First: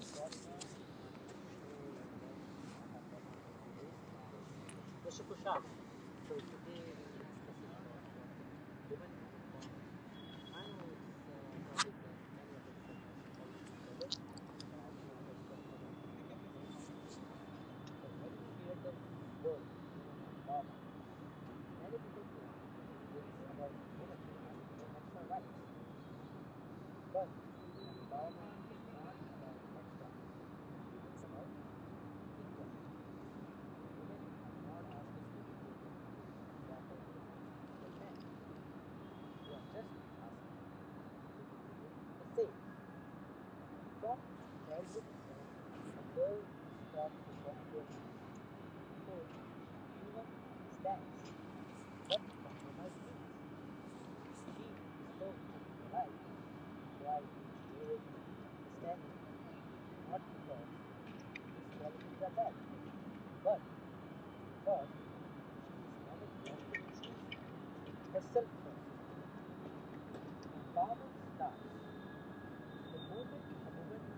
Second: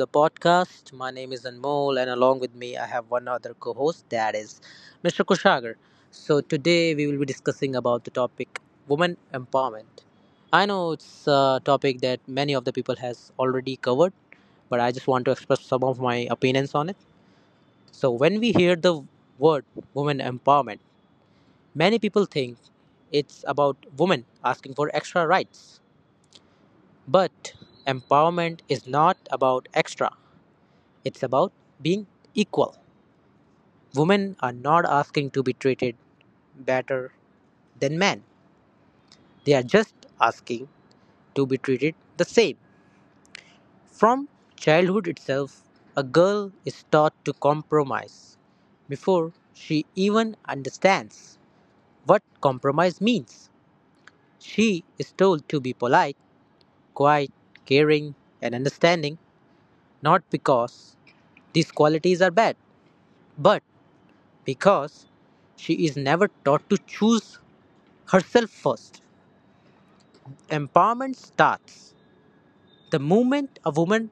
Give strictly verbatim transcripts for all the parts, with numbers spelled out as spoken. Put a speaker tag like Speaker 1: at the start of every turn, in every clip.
Speaker 1: the podcast. My name is Anmol, and along with me, I have one other co-host, that is Mister Kushagar. So today we will be discussing about the topic women empowerment. I know it's a topic that many of the people has already covered, but I just want to express some of my opinions on it. So when we hear the word women empowerment, many people think it's about women asking for extra rights, but empowerment is not about extra, it's about being equal. Women are not asking to be treated better than men, they are just asking to be treated the same. From childhood itself, a girl is taught to compromise before she even understands what compromise means. She is told to be polite, quiet, caring, and understanding, not because these qualities are bad, but because she is never taught to choose herself first. Empowerment starts the moment a woman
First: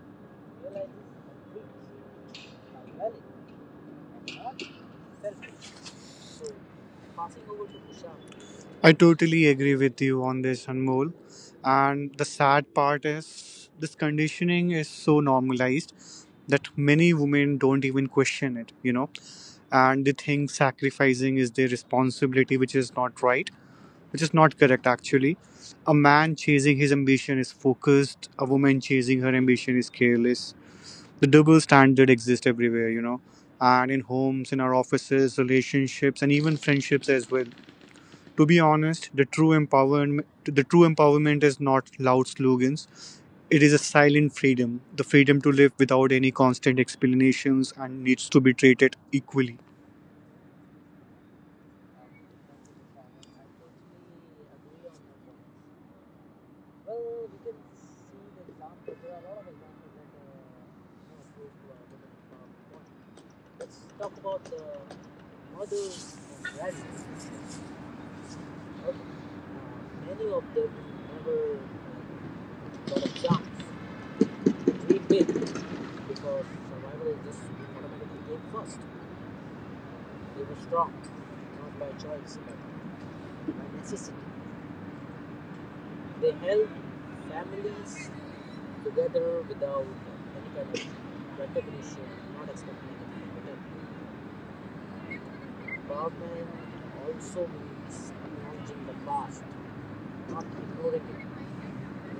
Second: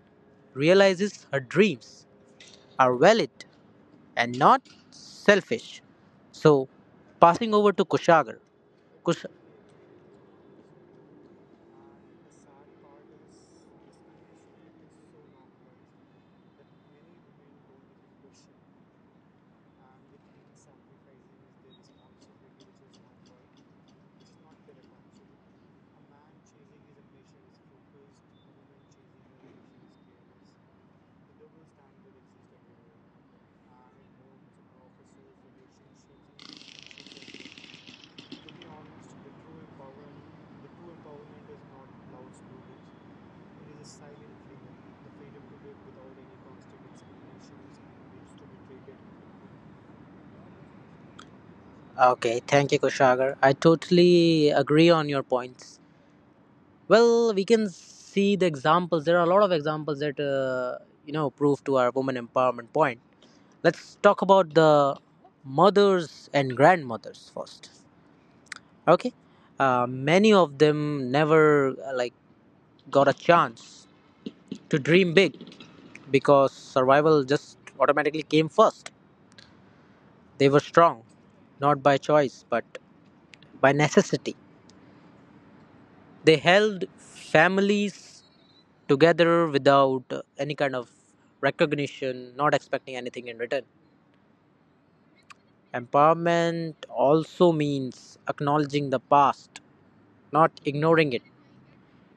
Speaker 1: realizes her dreams are valid and not selfish. So, passing over to Kushagar.
Speaker 2: I
Speaker 1: Kush-
Speaker 2: totally agree with you on this, Anmol. And the sad part is this conditioning is so normalized that many women don't even question it, you know, and they think sacrificing is their responsibility, which is not right, which is not correct actually. A man chasing his ambition is focused, a woman chasing her ambition is careless. The double standard exists everywhere, you know, and in homes, in our offices, relationships, and even friendships as well to be honest, the true empowerment the true empowerment is not loud slogans. It is a silent freedom, the freedom to live without any constant explanations and needs to be treated equally.
Speaker 1: okay, thank you, Kushagar. I totally agree on your points. Well, we can see the examples. There are a lot of examples that uh, you know prove to our women empowerment point. Let's talk about the mothers and grandmothers first. Okay, uh, many of them never uh, like got a chance to dream big because survival just automatically came first. They were strong, not by choice but by necessity. They held families together without any kind of recognition, not expecting anything in return. Empowerment also means acknowledging the past, not ignoring it.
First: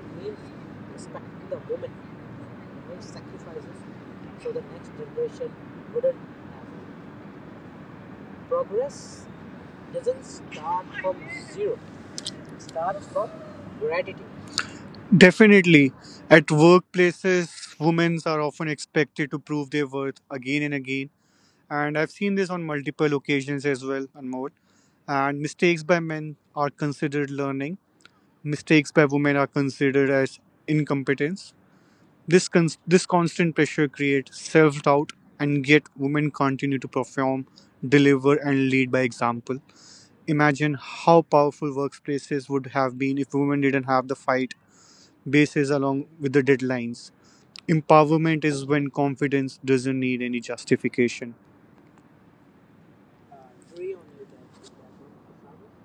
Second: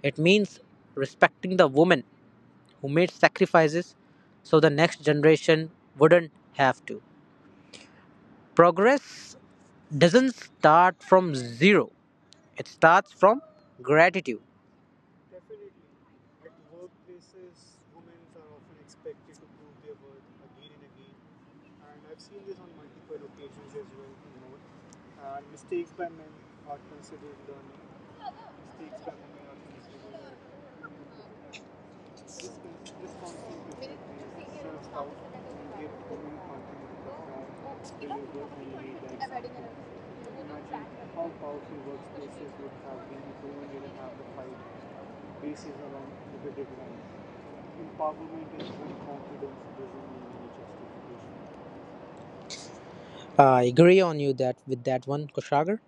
Speaker 1: It means respecting the women who made sacrifices so the next generation wouldn't have to. Progress doesn't start from zero, it starts from gratitude.
Speaker 2: Definitely. At workplaces, women are often expected to prove their worth again and again. And I've seen this on multiple occasions as well and more. And mistakes by men are considered learning, mistakes by women are considered as incompetence. This con- this constant pressure creates self-doubt, and yet women continue to perform, deliver, and lead by example. Imagine how powerful workplaces would have been if women didn't have the fight bases along with the deadlines. Empowerment is when confidence doesn't need any justification.
Speaker 1: I agree on you that with that one, Kushagar.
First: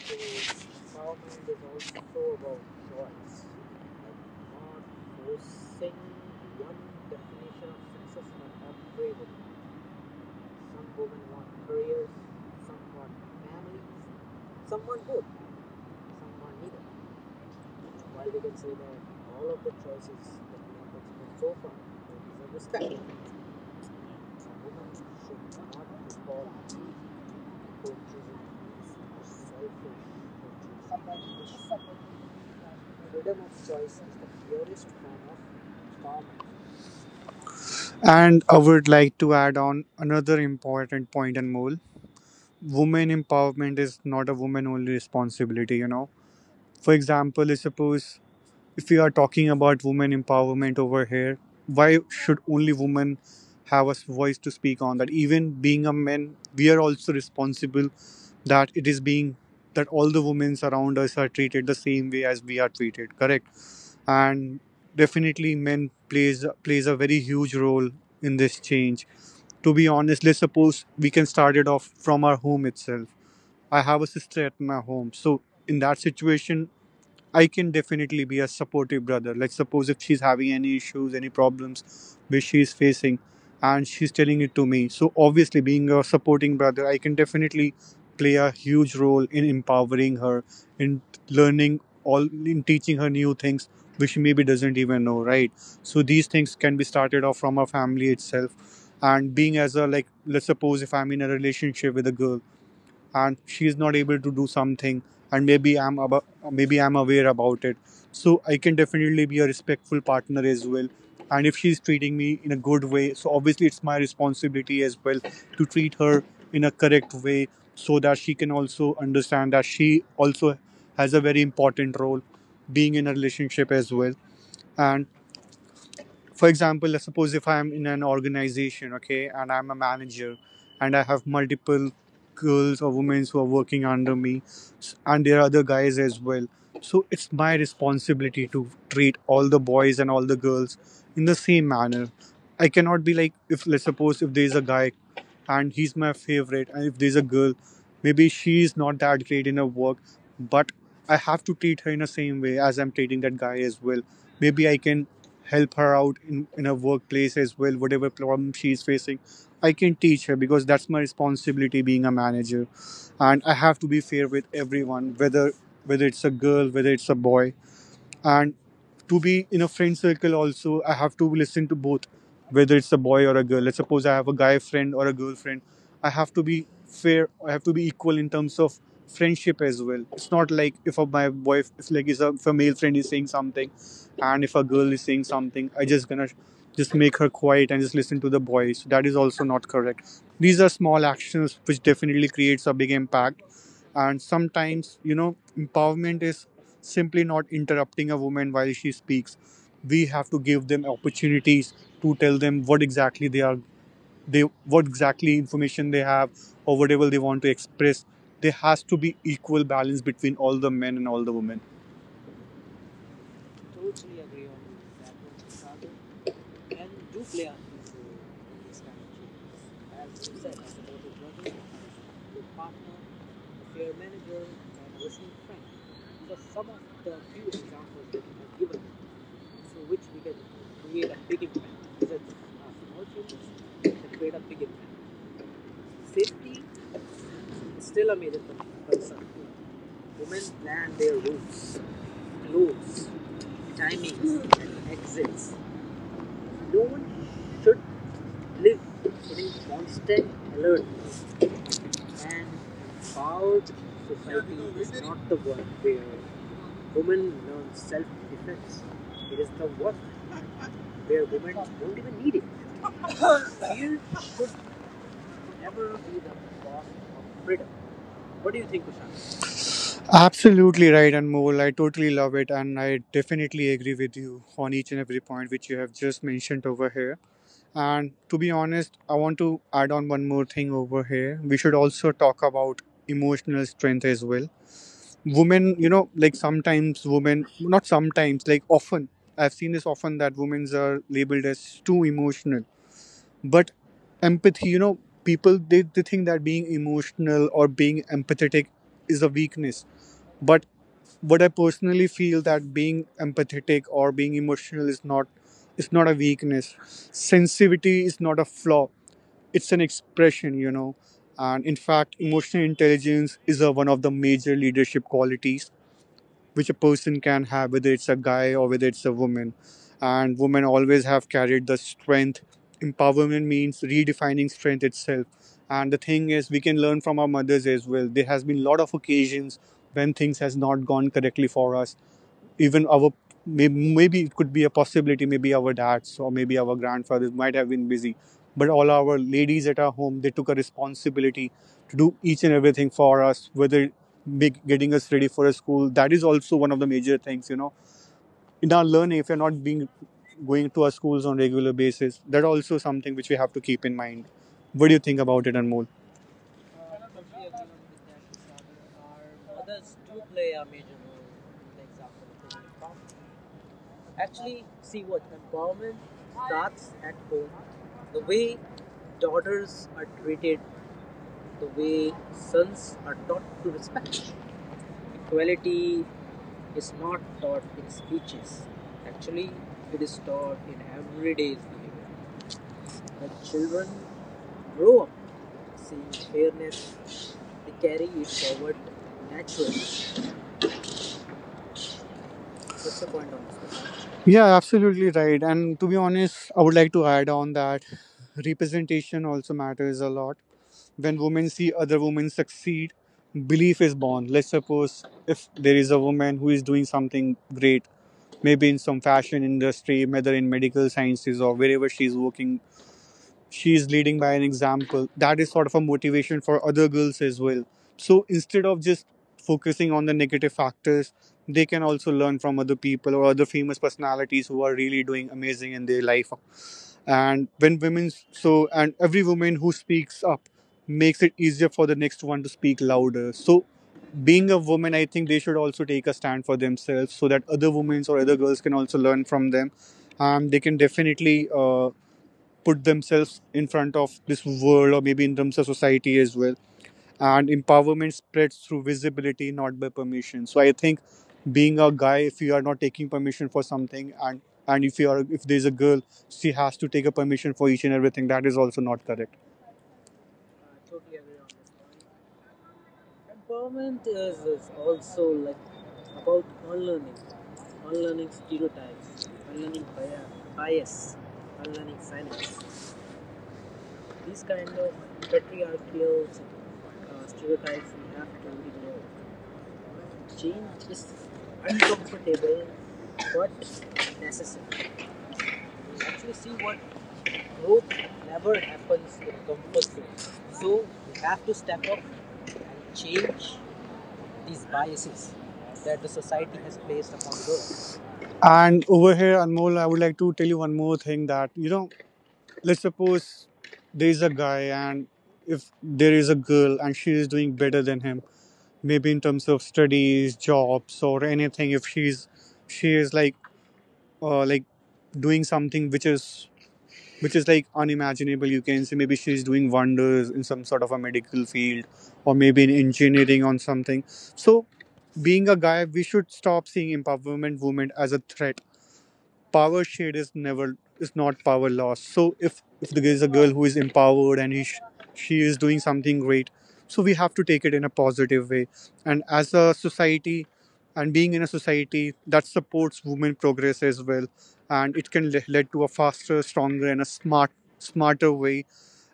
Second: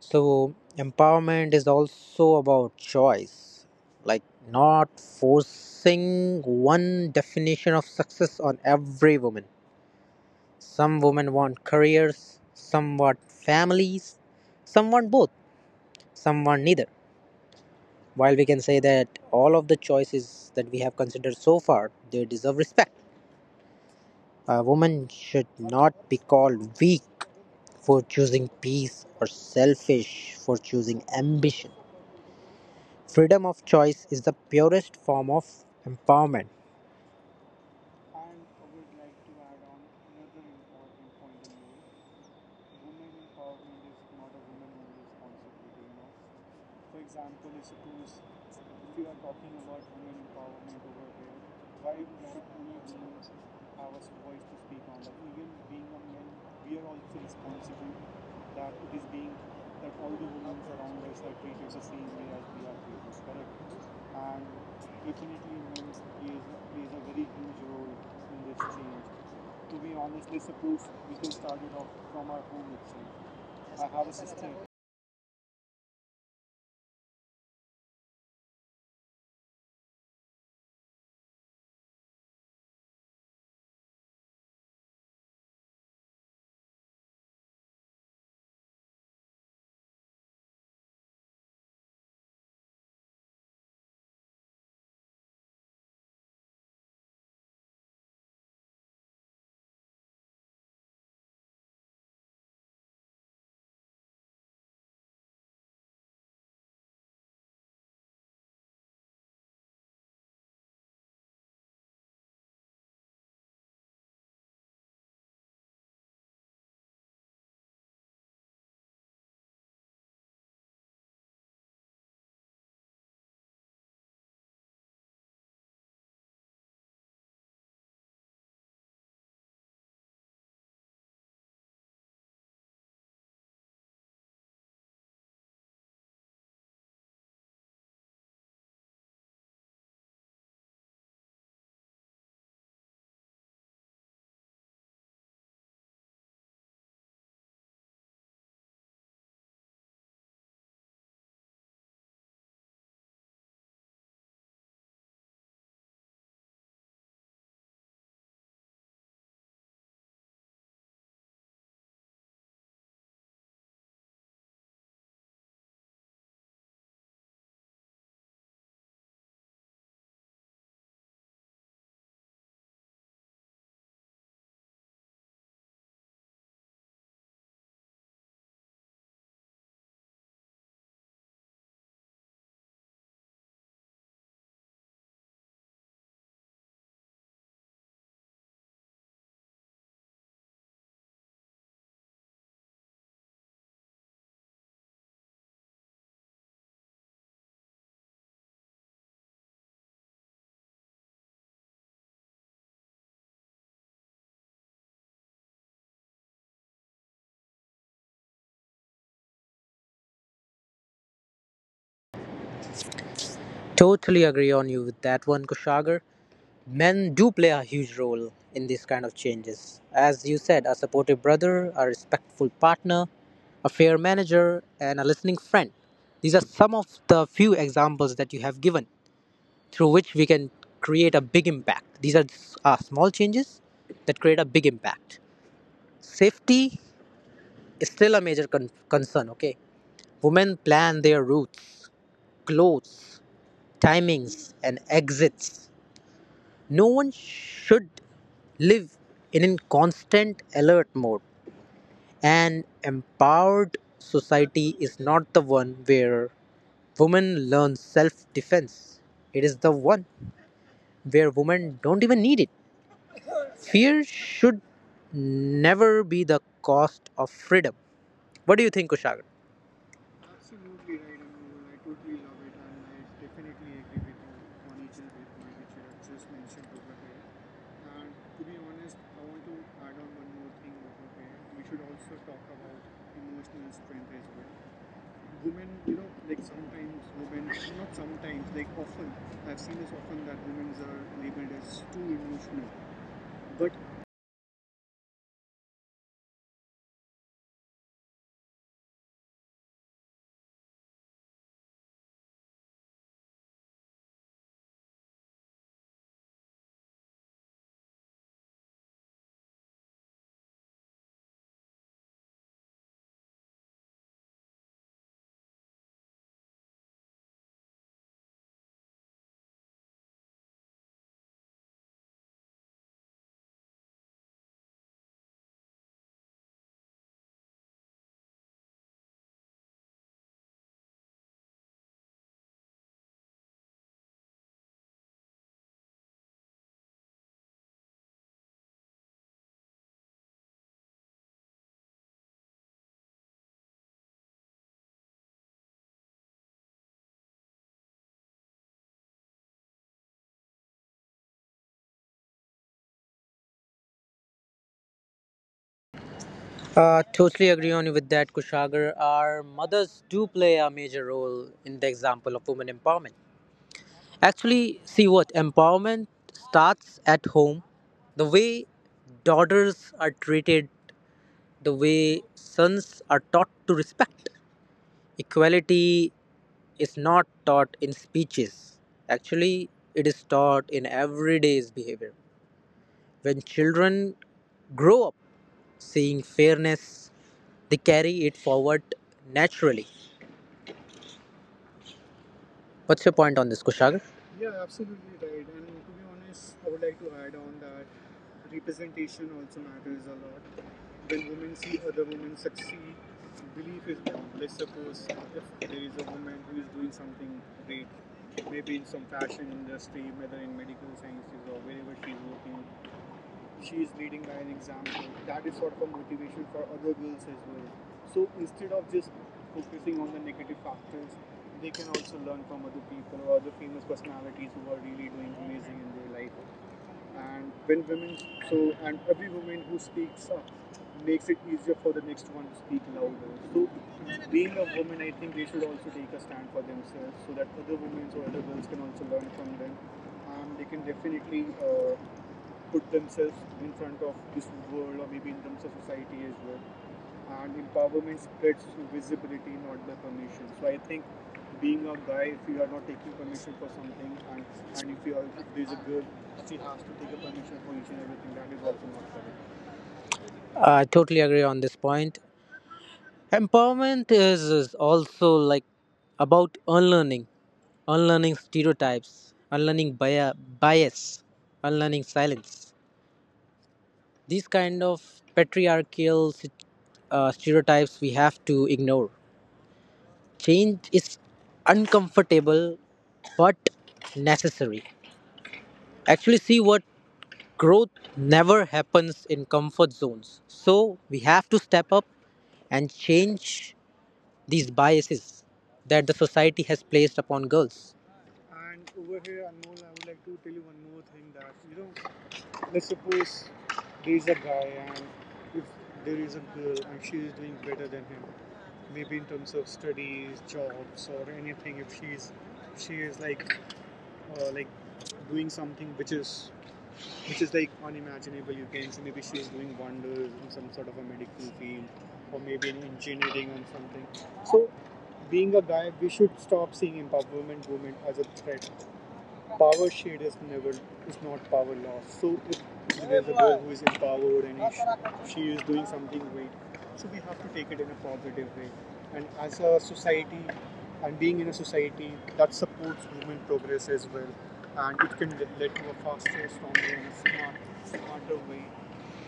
Speaker 1: So, empowerment is also about choice, like not forcing one definition of success on every woman. Some women want careers, some want families, some want both, some want neither. While we can say that all of the choices that we have considered so far, they deserve respect. A woman should not be called weak for choosing peace or selfish for choosing ambition. Freedom of choice is the purest form of empowerment.
Speaker 2: And I would like to add on another important point and mole. Women empowerment is not a woman only responsibility, you know. For example, let's suppose if we are talking about women empowerment over here, why should only women have a voice to speak on that? Even being a man, we are also responsible that it is being that all the women around us are treated the same way as we are treated. Correct, and definitely men plays plays a very huge role in this change. To be honest, let's suppose we can start it off from our home itself. I have a sister at my home, so in that situation I can definitely be a supportive brother. Like, suppose if she's having any issues, any problems which she's facing, and she's telling it to me. So, obviously, being a supporting brother, I can definitely play a huge role in empowering her, in learning all, in teaching her new things which she maybe doesn't even know, right? So, these things can be started off from our family itself. And being as a, like, let's suppose if I'm in a relationship with a girl and she's not able to do something and maybe i'm about maybe I'm aware about it, so I can definitely be a respectful partner as well. And if she's treating me in a good way, so obviously it's my responsibility as well to treat her in a correct way so that she can also understand that she also has a very important role being in a relationship as well. And for example, let's suppose if I'm in an organization, okay, and I'm a manager and I have multiple girls or women who are working under me s- and there are other guys as well, so it's my responsibility to treat all the boys and all the girls in the same manner. I cannot be like, if let's suppose if there's a guy and he's my favorite and if there's a girl, maybe she's not that great in her work, but I have to treat her in the same way as I'm treating that guy as well. Maybe I can help her out in, in her workplace as well, whatever problem she's facing. I can teach her because that's my responsibility being a manager. And I have to be fair with everyone, whether whether it's a girl, whether it's a boy. And to be in a friend circle also, I have to listen to both, whether it's a boy or a girl. Let's suppose I have a guy friend or a girlfriend, I have to be fair, I have to be equal in terms of friendship as well. It's not like if a, my boy if like is a, if a male friend is saying something and if a girl is saying something, I just gonna just make her quiet and just listen to the boys. That is also not correct. These are small actions which definitely creates a big impact. And sometimes, you know, empowerment is simply not interrupting a woman while she speaks. We have to give them opportunities to tell them what exactly they are, they what exactly information they have, or whatever they want to express. There has to be equal balance between all the men and all the women.
Speaker 1: Totally agree on you with that one, Kushagar. Men do play a huge role in these kind of changes. As you said, a supportive brother, a respectful partner, a fair manager, and a listening friend. These are some of the few examples that you have given through which we can create a big impact. These are s- uh, small changes that create a big impact. Safety is still a major con- concern, okay? Women plan their routes, clothes, timings, and exits. No one should live in a constant alert mode. An empowered society is not the one where women learn self defense, it is the one where women don't even need it. Fear should never be the cost of freedom. What do you think, Kushagra?
Speaker 2: Absolutely right, and Anmol. I totally love it, and I definitely agree with you on each and every point which you have just mentioned over here. And to be honest, I want to add on one more thing over here. We should also talk about emotional strength as well. Women, you know, like sometimes women not sometimes like often I've seen this often that women are labeled as too emotional, but empathy, you know, people they, they think that being emotional or being empathetic is a weakness. But what I personally feel that being empathetic or being emotional is not is not a weakness. Sensitivity is not a flaw, it's an expression, you know. And in fact, emotional intelligence is a, one of the major leadership qualities which a person can have, whether it's a guy or whether it's a woman. And women always have carried the strength. Empowerment means redefining strength itself. And the thing is, we can learn from our mothers as well. There has been a lot of occasions when things has not gone correctly for us. Even our, maybe it could be a possibility, maybe our dads or maybe our grandfathers might have been busy, but all our ladies at our home, they took a responsibility to do each and everything for us, whether make getting us ready for a school. That is also one of the major things, you know. In our learning, if you're not being going to our schools on a regular basis, that also something which we have to keep in mind. What do you think about it, Anmol?
Speaker 1: Uh, totally agree on you with that, Kushagar. Our mothers do play a major role in the example of women empowerment. Actually, see what empowerment starts at home. The way daughters are treated, the way sons are taught to respect. Equality is not taught in speeches. Actually, it is taught in everyday's behavior. When children grow up seeing fairness, they carry it forward naturally. What's your point on this, Kushagar?
Speaker 2: Yeah, absolutely right. And to be honest, I would like to add on that representation also matters a lot. When women see other women succeed, belief is born. Let's suppose if there is a woman who is doing something great, maybe in some fashion industry, whether in medical sciences or wherever she's working, she is leading by an example. That is sort of a motivation for other girls as well. So instead of just focusing on the negative factors, they can also learn from other people or other famous personalities who are really doing amazing in their life. And when women so and every woman who speaks up makes it easier for the next one to speak louder. So being a woman, I think they should also take a stand for themselves so that other women or other girls can also learn from them. Um, they can definitely uh, put themselves in front of this world or maybe in terms of society as well. And empowerment spreads through visibility, not by permission. So I think being a guy, if you are not taking permission for something, and and if you are if there's a girl, she has to take a permission for each and everything. That is also not correct.
Speaker 1: I totally agree on this point. Empowerment is, is also like about unlearning, unlearning stereotypes, unlearning bia- bias, unlearning silence. These kind of patriarchal sit- uh, stereotypes we have to ignore. Change is uncomfortable but necessary. Actually see what growth never happens in comfort zones. So we have to step up and change these biases that the society has placed upon girls.
Speaker 2: And over here, Anmol, I would like to tell you one more thing that you know, let's suppose there is a guy and if there is a girl and she is doing better than him, maybe in terms of studies, jobs, or anything. If she's She is like uh, like doing something which is which is like unimaginable, you can say. Maybe she's doing wonders in some sort of a medical field or maybe in engineering on something. So being a guy, we should stop seeing empowerment women as a threat. Power shade is never is not power loss. So if if there is a girl who is empowered and he, sh- she is doing something great, so we have to take it in a positive way. And as a society, and being in a society that supports women progress as well, and it can le- lead to a faster stronger and a smart smarter way.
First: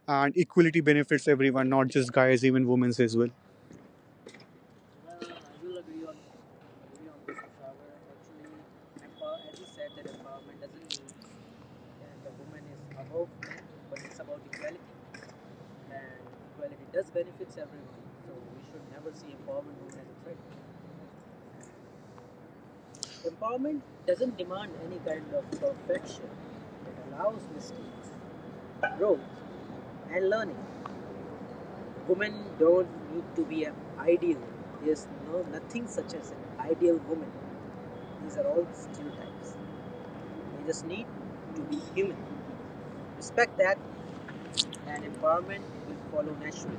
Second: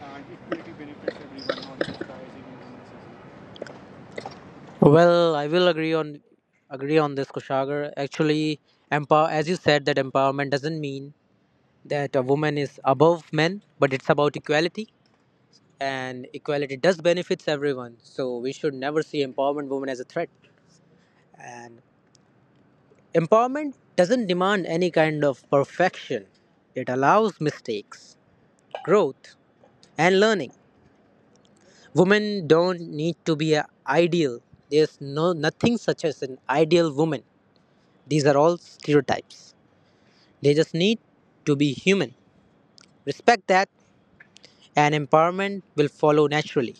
Speaker 2: And equality benefits everyone, not just guys, even women as well.
Speaker 1: Well, I will agree on agree on this, Kushagar. Actually, empower as you said that empowerment doesn't mean that a woman is above men, but it's about equality, and equality does benefits everyone. So we should never see empowerment women as a threat. And empowerment doesn't demand any kind of perfection, it allows mistakes, growth, and learning. Women don't need to be an ideal. There's no nothing such as an ideal woman. These are all stereotypes. They just need to be human. Respect that, and empowerment will follow naturally.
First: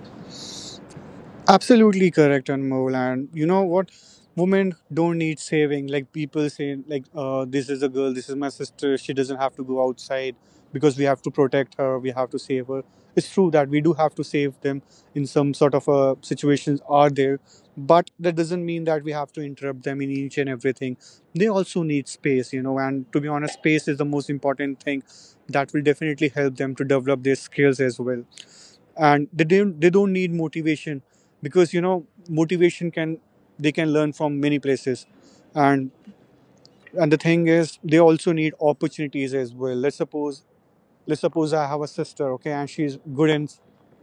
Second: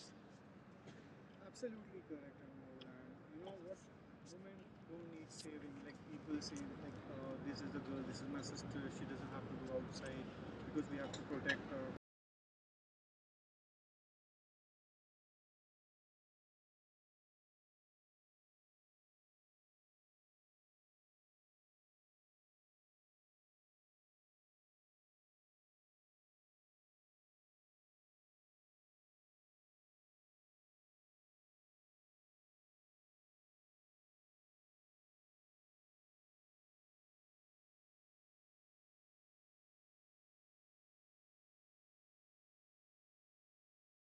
Speaker 2: Absolutely correct, Anmol. And you know what? Women don't need saving. Like people say, like uh, this is a girl, this is my sister. She doesn't have to go outside because we have to protect her. We have to save her. It's true that we do have to save them in some sort of uh, situations are there, but that doesn't mean that we have to interrupt them in each and everything. They also need space, you know. And to be honest, space is the most important thing that will definitely help them to develop their skills as well, and they don't they don't need motivation because you know motivation can, they can learn from many places. And and the thing is, they also need opportunities as well. Let's suppose let's suppose I have a sister, okay, and she's good in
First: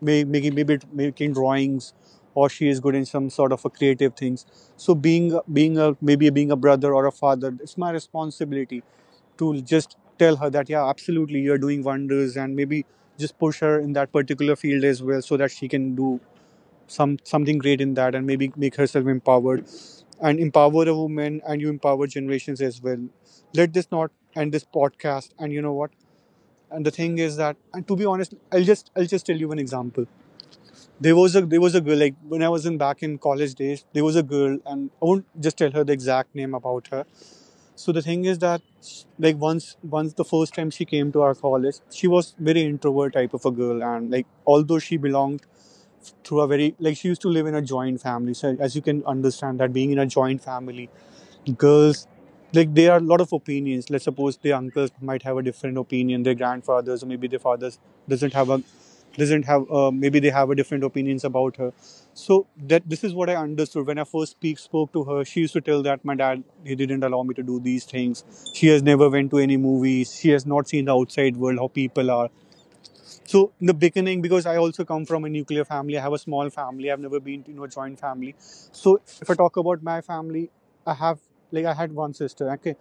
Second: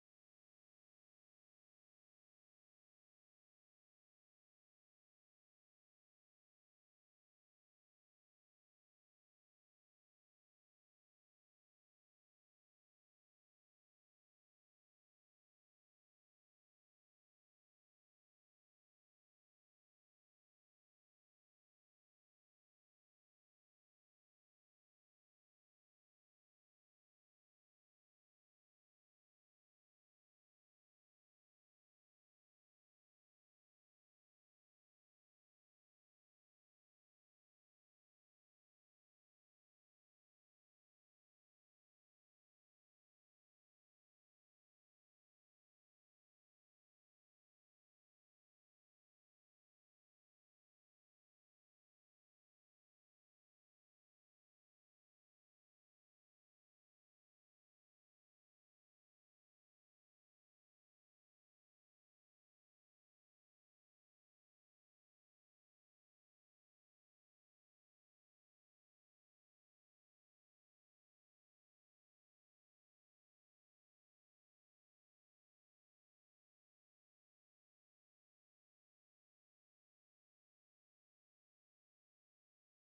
Speaker 2: may- making maybe making drawings, or she is good in some sort of a creative things. So being being a maybe being a brother or a father, it's my responsibility to just tell her that yeah, absolutely, you're doing wonders, and maybe just push her in that particular field as well, so that she can do some something great in that, and maybe make herself empowered. And empower a woman and you empower generations as well. Let this not end. This podcast, and you know what, and the thing is that, and to be honest, i'll just i'll just tell you one example. There was a there was a girl, like when I was in back in college days, there was a girl, and I won't just tell her the exact name about her. So the thing is that, like, once once the first time she came to our college, she was very introvert type of a girl. And like, although she belonged through a very, like, she used to live in a joint family. So as you can understand, that being in a joint family, girls, like, there are a lot of opinions. Let's suppose their uncles might have a different opinion, their grandfathers or maybe their fathers doesn't have a, doesn't have uh, maybe they have a different opinions about her. So that, this is what I understood. When I first speak spoke to her, she used to tell that my dad, he didn't allow me to do these things. She has never went to any movies, she has not seen the outside world, how people are. So in the beginning, because I also come from a nuclear family, I have a small family. I've never been to, you know, a joint family. So if I talk about my family, I have, like, I had one sister. Okay,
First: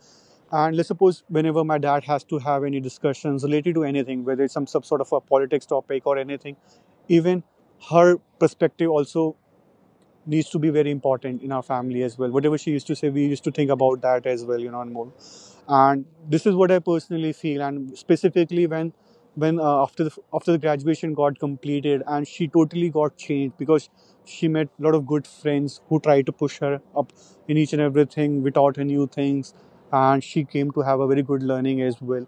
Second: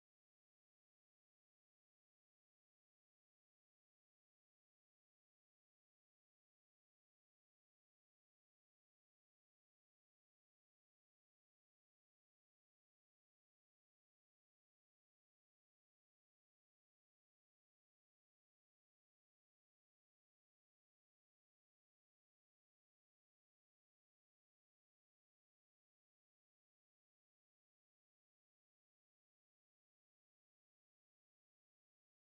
Speaker 2: and let's suppose whenever my dad has to have any discussions related to anything, whether it's some, some sort of a politics topic or anything, even her perspective also needs to be very important in our family as well. Whatever she used to say, we used to think about that as well, you know, and more, and this is what I personally feel. And specifically when, when uh, after the after the graduation got completed, and she totally got changed because she met a lot of good friends who tried to push her up in each and everything. We taught her new things, and she came to have a very good learning as well.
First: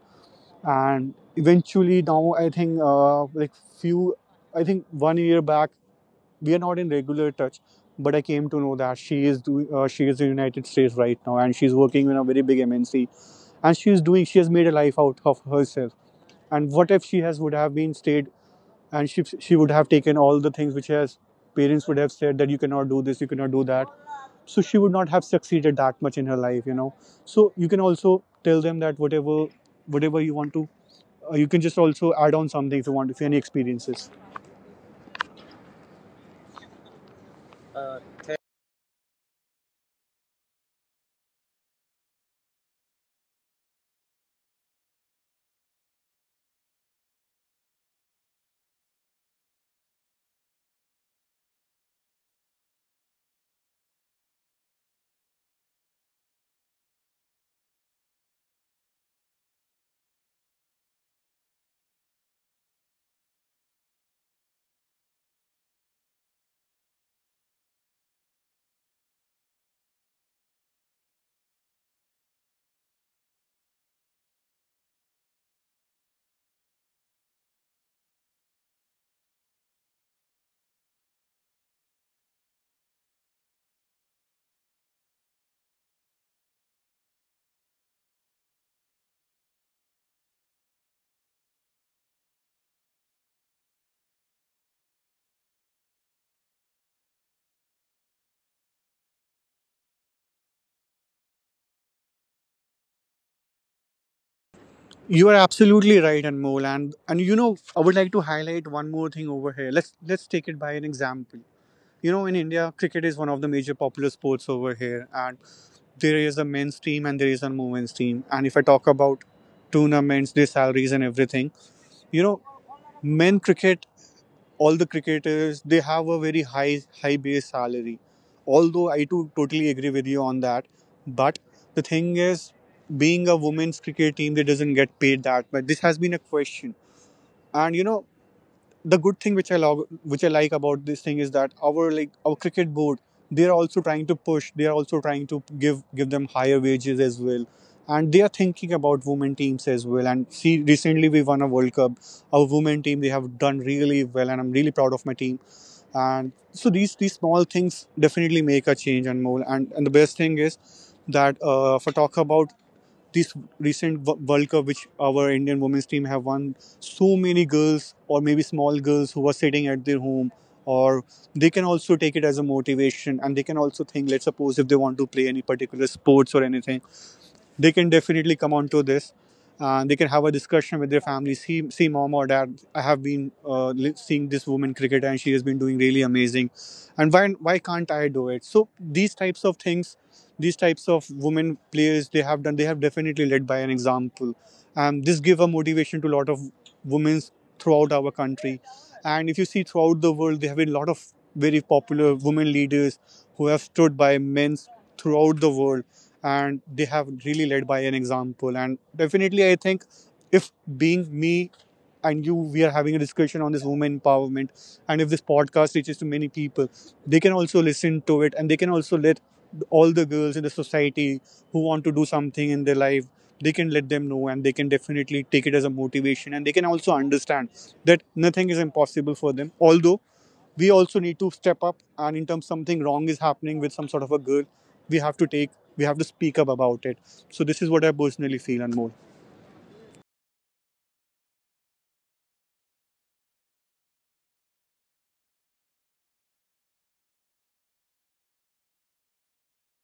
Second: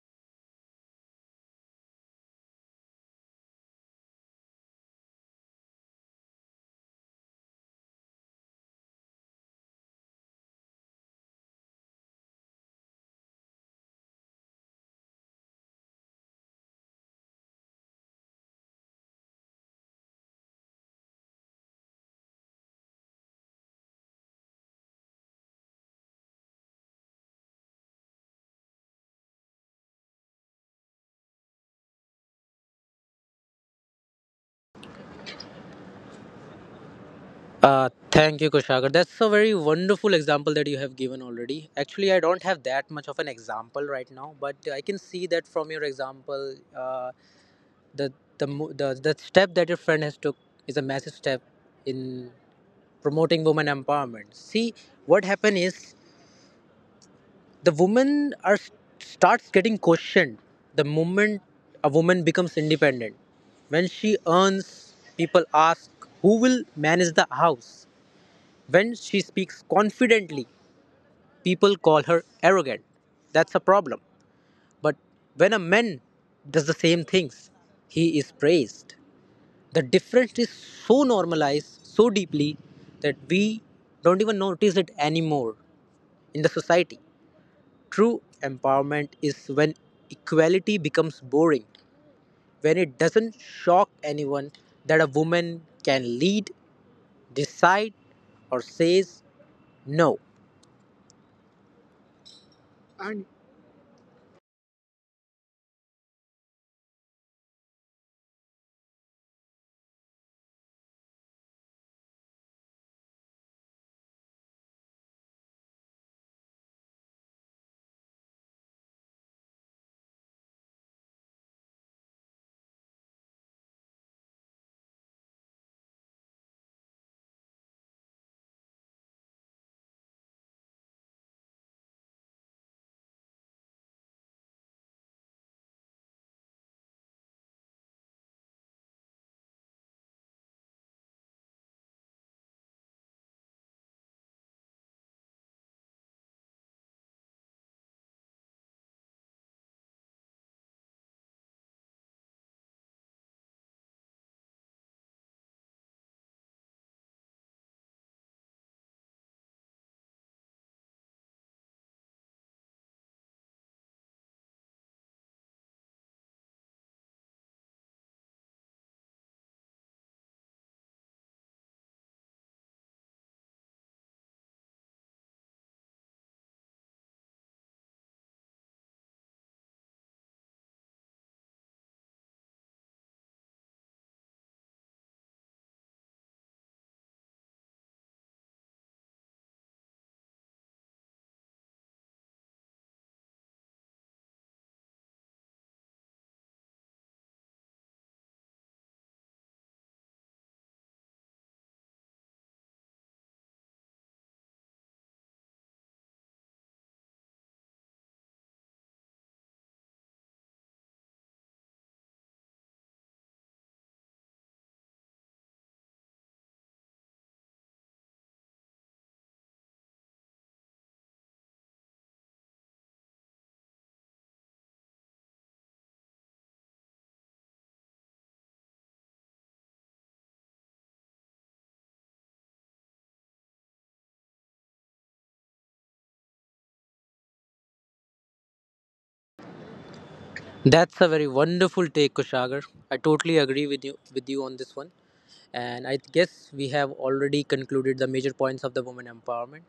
Speaker 2: And eventually, now I think uh, like, few, I think one year back, we are not in regular touch. But I came to know that she is doing, uh, she is in the United States right now, and she's working in a very big M N C. And she is doing she has made a life out of herself. And what if she has would have been stayed, and she she would have taken all the things which her parents would have said, that you cannot do this, you cannot do that. So she would not have succeeded that much in her life, you know. So you can also tell them that, whatever, whatever you want to uh, you can just also add on something if you want, if any experiences.
Speaker 1: Uh, thank you, Kushagar. That's a very wonderful example that you have given already. Actually, I don't have that much of an example right now, but I can see that from your example, uh, the the mo- the, the step that your friend has took is a massive step in promoting women empowerment. See what happened is, the women are starts getting questioned the moment a woman becomes independent. When she earns, people ask, who will manage the house? When she speaks confidently, people call her arrogant. That's a problem. But when a man does the same things, he is praised. The difference is so normalized, so deeply, that we don't even notice it anymore in the society. True empowerment is when equality becomes boring, when it doesn't shock anyone that a woman can lead, decide, or says no.
Speaker 2: You are absolutely right, Anmol. And and you know, I would like to highlight one more thing over here. Let's let's take it by an example. You know, in India, cricket is one of the major popular sports over here, and there is a men's team and there is a women's team. And if I talk about tournaments, their salaries and everything, you know, men cricket, all the cricketers, they have a very high high base salary. Although I too totally agree with you on that, but the thing is, being a women's cricket team, they doesn't get paid that. But this has been a question, and you know, the good thing which I log, which I like about this thing is that, our, like, our cricket board, they are also trying to push. They are also trying to give give them higher wages as well, and they are thinking about women teams as well. And see, recently we won a World Cup. Our women team, they have done really well, and I'm really proud of my team. And so these these small things definitely make a change and more. And and the best thing is that, uh, if I talk about this recent World Cup, which our Indian women's team have won, so many girls, or maybe small girls who are sitting at their home, or they can also take it as a motivation, and they can also think. Let's suppose if they want to play any particular sports or anything, they can definitely come onto this. Uh, they can have a discussion with their family. See, see, mom or dad, I have been uh, seeing this woman cricketer, and she has been doing really amazing. And why, why can't I do it? So these types of things, these types of women players, they have done. They have definitely led by an example. Um, this give a motivation to a lot of women throughout our country, and if you see throughout the world, there have been a lot of very popular women leaders who have stood by men throughout the world, and they have really led by an example. And definitely I think, if, being me and you, we are having a discussion on this women empowerment, and if this podcast reaches to many people, they can also listen to it, and they can also let all the girls in the society who want to do something in their life, they can let them know, and they can definitely take it as a motivation. And they can also understand that nothing is impossible for them. Although we also need to step up, and in terms something wrong is happening with some sort of a girl, we have to take we have to speak up about it. So this is what I personally feel and more.
Speaker 1: That's a very wonderful take, Kushagar. I totally agree with you with you on this one. And I guess we have already concluded the major points of the women empowerment.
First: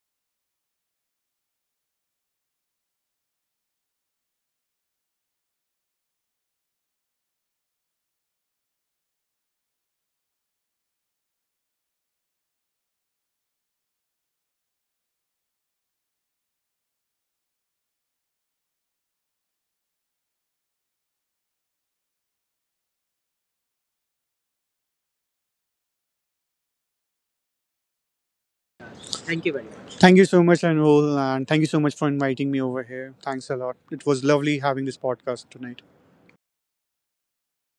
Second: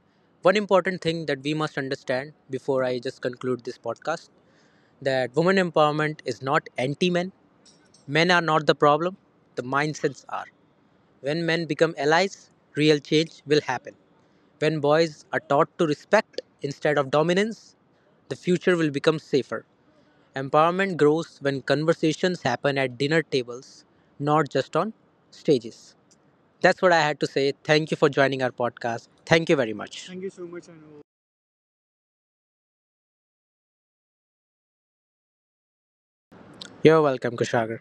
Speaker 1: One important thing that we must understand before I just conclude this podcast, that women empowerment is not anti-men. Men are not the problem. The mindsets are. When men become allies, real change will happen. When boys are taught to respect instead of dominance, the future will become safer. Empowerment grows when conversations happen at dinner tables, not just on stages. That's what I had to say. Thank you for joining our podcast. Thank you very much.
Speaker 2: Thank you so much, Anmol, and thank you so much for inviting me over here. Thanks a lot. It was lovely having this podcast tonight.
Speaker 1: You're welcome, Kushagar.